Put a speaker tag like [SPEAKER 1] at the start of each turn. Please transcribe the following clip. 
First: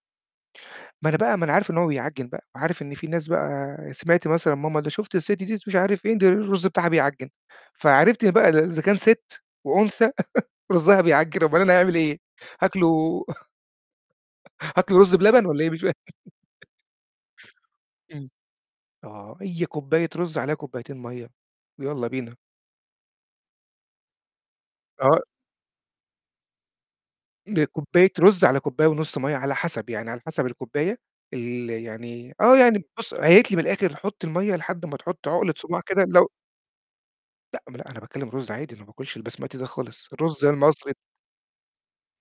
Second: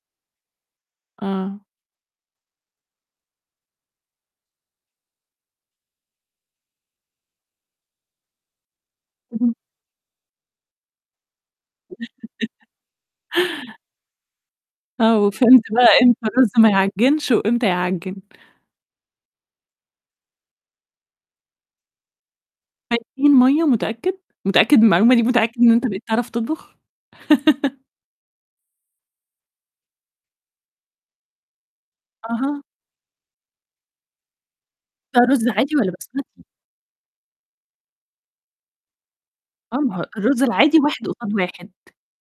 [SPEAKER 1] ما أنا بقى ما أنا
[SPEAKER 2] آه.
[SPEAKER 1] عارف إن هو بيعجِّن بقى، عارف إن في ناس بقى سمعْت مثلًا ماما: "شُفت الست دي، مش عارف إيه، ده الرز بتاعها بيعجِّن،" فعرفت بقى إذا كان ست
[SPEAKER 2] اهم.
[SPEAKER 1] وأنثى رزها بيعجِّن أومال أنا هاعمل إيه، هاكله هاكله رز
[SPEAKER 2] آه،
[SPEAKER 1] بلبن
[SPEAKER 2] وفهمت
[SPEAKER 1] والّا إيه مش
[SPEAKER 2] بقى
[SPEAKER 1] فاهم؟
[SPEAKER 2] إمتى الرز ما يعجنش وإمتى يعجن.
[SPEAKER 1] إمم، آه هي كوباية رز عليها كوبايتين مَيّة، ويالّا بينا.
[SPEAKER 2] كوبايتين مَية! متأكد؟ متأكد من المعلومة
[SPEAKER 1] آه.
[SPEAKER 2] دي، متأكد إن أنت بقيت تعرف تطبخ؟
[SPEAKER 1] بكوباية رز، على كوباية ونص مَيّة على حسب، يعني على حسب الكوباية ال يعني آه،
[SPEAKER 2] أها.
[SPEAKER 1] يعني بُص هي قالت لي من الآخر حُط المَية لحد ما
[SPEAKER 2] ده
[SPEAKER 1] تحُط
[SPEAKER 2] رز
[SPEAKER 1] عُقلة
[SPEAKER 2] عادي
[SPEAKER 1] صوباع
[SPEAKER 2] والّا
[SPEAKER 1] كده لو
[SPEAKER 2] بسمتي؟
[SPEAKER 1] لأ ما أنا أنا باتكلم رز عادي، أنا ما باكلش البسمتي ده
[SPEAKER 2] آه ما هو
[SPEAKER 1] خالص،
[SPEAKER 2] الرز
[SPEAKER 1] الرز
[SPEAKER 2] العادي
[SPEAKER 1] المصري.
[SPEAKER 2] واحد قصاد واحد.